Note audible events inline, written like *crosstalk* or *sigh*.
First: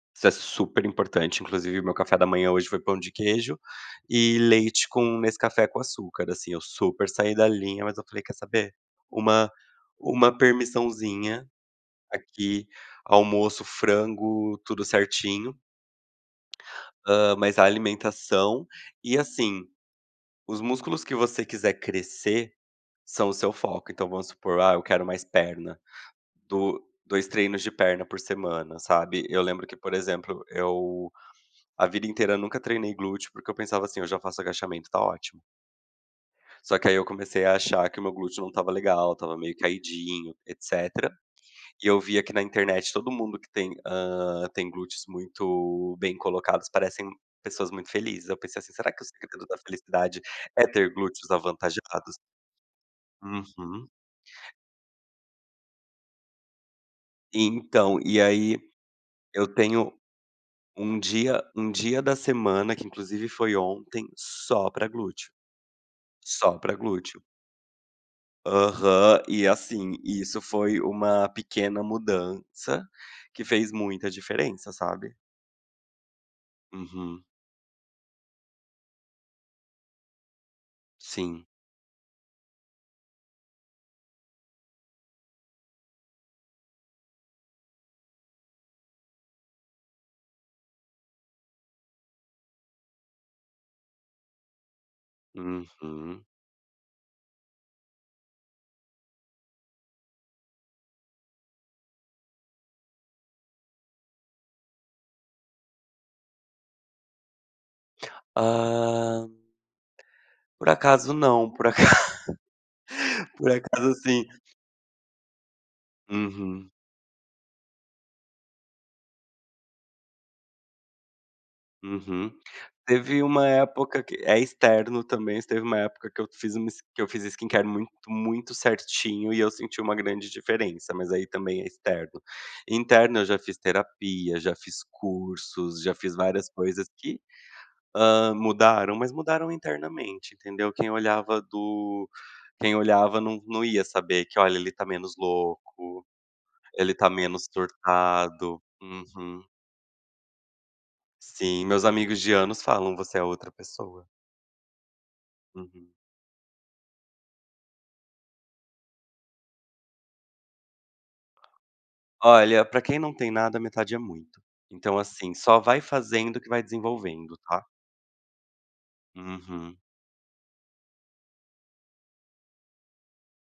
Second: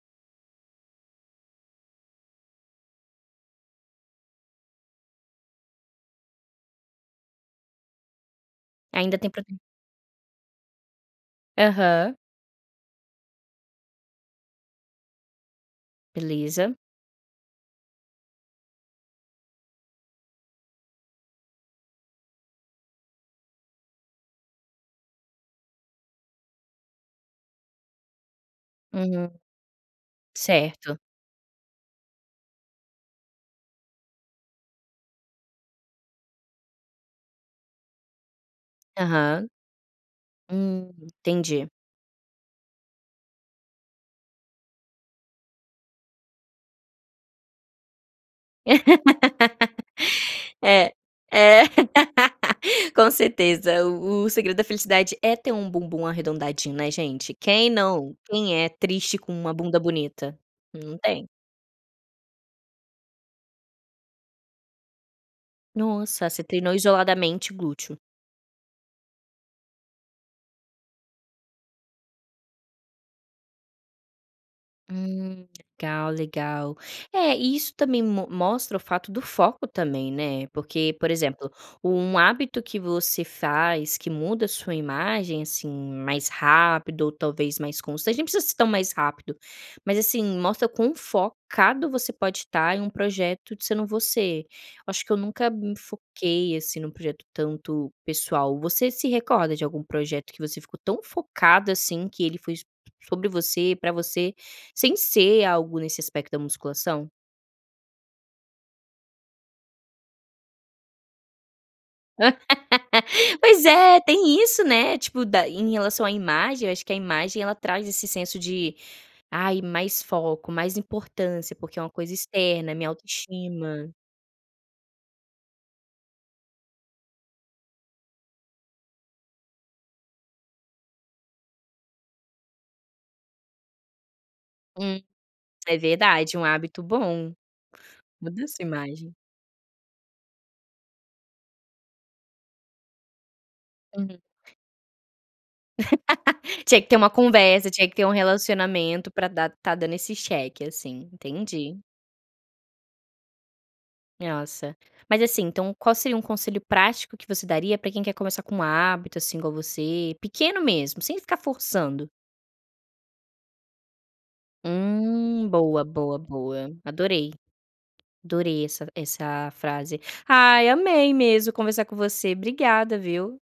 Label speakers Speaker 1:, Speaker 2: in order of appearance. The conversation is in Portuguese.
Speaker 1: Isso é super importante, inclusive o meu café da manhã hoje foi pão de queijo e leite com Nescafé com açúcar, assim eu super saí da linha, mas eu falei: “Quer saber?
Speaker 2: Ainda tem
Speaker 1: Uma
Speaker 2: proteína
Speaker 1: uma permissãozinha
Speaker 2: Aham.
Speaker 1: aqui”. Almoço frango, tudo certinho.
Speaker 2: Beleza.
Speaker 1: Hã, mas a alimentação, e assim, os músculos que você quiser crescer, são o seu foco. Então vamos supor: “Ah, eu quero mais perna”, do 2 treinos de perna por semana, sabe.
Speaker 2: Uhum,
Speaker 1: Eu lembro que, por exemplo,
Speaker 2: certo.
Speaker 1: eu, a vida inteira nunca treinei glúteo porque eu pensava assim: “Eu já faço agachamento, está ótimo”. Só que aí eu comecei a achar que o meu glúteo não estava legal, estava
Speaker 2: Aham.
Speaker 1: meio caidinho, etc.
Speaker 2: Hum, entendi.
Speaker 1: E eu via aqui na internet todo mundo que tem, hã, tem glúteos muito bem colocados, parecem pessoas muito felizes. Eu pensei assim: “Será que o segredo da felicidade
Speaker 2: *laughs*
Speaker 1: é ter
Speaker 2: É,
Speaker 1: glúteos
Speaker 2: é
Speaker 1: avantajados?”.
Speaker 2: *laughs* com certeza
Speaker 1: Uhum.
Speaker 2: o o segredo da felicidade é ter um bumbum arredondadinho, né, gente? Quem
Speaker 1: Então
Speaker 2: não?
Speaker 1: e
Speaker 2: Quem
Speaker 1: aí,
Speaker 2: é triste com
Speaker 1: eu
Speaker 2: uma bunda
Speaker 1: tenho,
Speaker 2: bonita? Não
Speaker 1: um
Speaker 2: tem.
Speaker 1: dia um dia da semana que inclusive foi ontem só pra glúteo.
Speaker 2: Nossa, você
Speaker 1: Só
Speaker 2: treinou
Speaker 1: pra glúteo.
Speaker 2: isoladamente glúteo.
Speaker 1: Aham, e assim isso foi uma pequena mudança que fez muita diferença sabe?
Speaker 2: Hum legal, legal.
Speaker 1: Uhum.
Speaker 2: É, e isso também mo mostra o fato do foco também, né. Porque, por
Speaker 1: Sim.
Speaker 2: exemplo, um hábito que você faz que muda a sua imagem assim mais rápido ou talvez mais constante, nem precisa ser tão mais rápido, mas assim, mostra quão focado você pode estar em um projeto de sendo você. Eu acho que eu nunca me
Speaker 1: Uhum.
Speaker 2: foquei assim num projeto tanto pessoal. Você se recorda de algum projeto que você ficou tão focado assim que ele foi sobre você pra você, sem ser algo nesse aspecto da musculação?
Speaker 1: Hã por acaso não, por aca
Speaker 2: *laughs*
Speaker 1: *chuckles* por
Speaker 2: Pois
Speaker 1: acaso
Speaker 2: é,
Speaker 1: sim.
Speaker 2: tem isso, né, tipo da em relação à imagem,
Speaker 1: Uhum.
Speaker 2: eu acho que a imagem ela traz esse senso de ai mais foco mais importância porque é uma coisa
Speaker 1: Uhum.
Speaker 2: externa é minha
Speaker 1: Teve uma
Speaker 2: autoestima.
Speaker 1: época que é externo também, teve uma época que eu fiz que eu fiz skincare muito muito certinho e eu senti uma grande diferença. Mas aí também é externo. Interno eu já fiz terapia, já fiz
Speaker 2: Hum, é
Speaker 1: cursos, já fiz
Speaker 2: verdade, é um
Speaker 1: várias
Speaker 2: hábito
Speaker 1: coisas que,
Speaker 2: bom.
Speaker 1: hã,
Speaker 2: Muda a sua
Speaker 1: mudaram mas
Speaker 2: imagem.
Speaker 1: mudaram internamente, entendeu? Quem olhava do quem olhava não não ia
Speaker 2: Hum.
Speaker 1: saber que olha ele está menos louco,
Speaker 2: *laughs* Tinha que
Speaker 1: ele
Speaker 2: ter uma
Speaker 1: está menos
Speaker 2: conversa, tinha que ter um
Speaker 1: surtado.
Speaker 2: relacionamento pra
Speaker 1: Uhum.
Speaker 2: dar estar dando esse cheque, assim,
Speaker 1: Sim,
Speaker 2: entendi.
Speaker 1: meus amigos de anos falam você é outra pessoa.
Speaker 2: Nossa, mas assim, então
Speaker 1: Uhum.
Speaker 2: qual seria um conselho prático que você daria pra quem quer começar com hábito assim igual a você, pequeno mesmo, sem ficar forçando?
Speaker 1: Olha pra quem não tem nada a metade é muito, então, assim,
Speaker 2: Hum,
Speaker 1: só vai
Speaker 2: boa, boa,
Speaker 1: fazendo que vai
Speaker 2: boa, adorei,
Speaker 1: desenvolvendo, tá.
Speaker 2: adorei essa essa
Speaker 1: Uhum.
Speaker 2: frase aí, amei mesmo conversar com você, obrigada, viu.